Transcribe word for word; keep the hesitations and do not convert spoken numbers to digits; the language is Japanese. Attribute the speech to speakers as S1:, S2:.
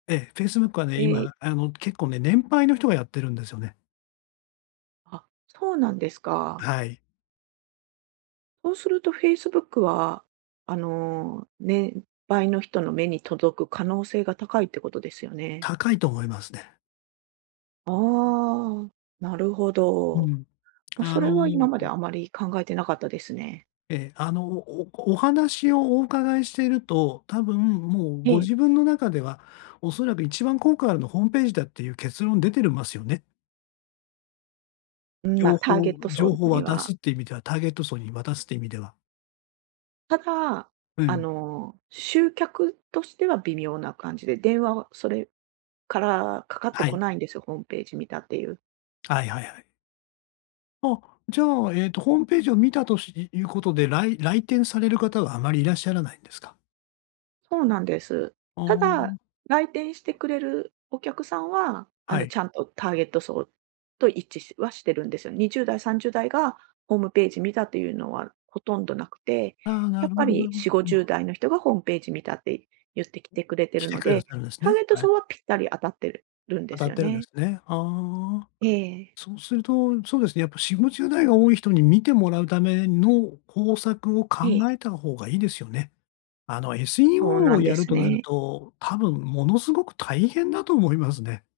S1: ええ、Facebook はね、
S2: え、い
S1: 今、あの、結構ね、年配の人がやってるんですよね。
S2: あ、そうなんですか。
S1: はい。
S2: そうすると Facebook は、あの、年配の人の目に届く可能性が高いってことですよね？
S1: 高いと思いますね。
S2: ああ、なるほ
S1: う
S2: ど。
S1: ん。
S2: ま、
S1: あ
S2: それは今まで
S1: の
S2: あまり考えてなかったですね。
S1: ええ、あの、おお話をお伺いしてると、多分、もう
S2: え
S1: ご
S2: え。
S1: 自分の中では、恐らく一番効果あるのホームページだってゆう、結論出てるますよね。
S2: うん、ま、
S1: 情
S2: ターゲ
S1: 報
S2: ット
S1: 情
S2: 層
S1: 報
S2: に
S1: 渡す
S2: は。
S1: って意味では、ターゲット層に渡すて意味では。
S2: ただ、
S1: う
S2: あ
S1: ん。
S2: の、集客としては微妙な感じで、電話はそれからかかって
S1: は
S2: こ
S1: い。
S2: ないんですよ、ホームページ見たってゆう。
S1: はいはいはい。あ、じゃあ、えっとホームページを見たとしいいうことで、らい来店される方はあまりいらっしゃらないんですか？
S2: そうなんです。
S1: ああ、
S2: た
S1: ん。
S2: だ、来店してくれるお客さんは、あ
S1: は
S2: の、
S1: い。
S2: ちゃんとターゲット層と一致しは、してるんですよ。にじゅうだい、さんじゅうだいがホームページ見たとゆうのはほとんどなくて、
S1: ああ、な
S2: やっ
S1: るほ
S2: ぱ
S1: どな
S2: り
S1: るほ
S2: しご
S1: ど、
S2: じゅう
S1: の。
S2: だいの人がホームページ見たってゆって来てくれて
S1: 来
S2: る
S1: て
S2: の
S1: くだ
S2: で、
S1: さるんす
S2: ター
S1: ね、
S2: ゲット
S1: はい。
S2: 層はぴったり当たってるん
S1: 当
S2: で
S1: た
S2: す
S1: っ
S2: よ
S1: てるんで
S2: ね。
S1: すね。ああ。
S2: ええ。
S1: そうすると、そうですね、やっぱしごじゅうだいが多い人に見てもらうための、方策を考
S2: ええ。
S1: えた方がいいですよね。あの、
S2: そう
S1: SEO
S2: な
S1: を
S2: ん
S1: や
S2: で
S1: る
S2: す
S1: となる
S2: ね。
S1: と、多分ものすごく大変だと思いますね。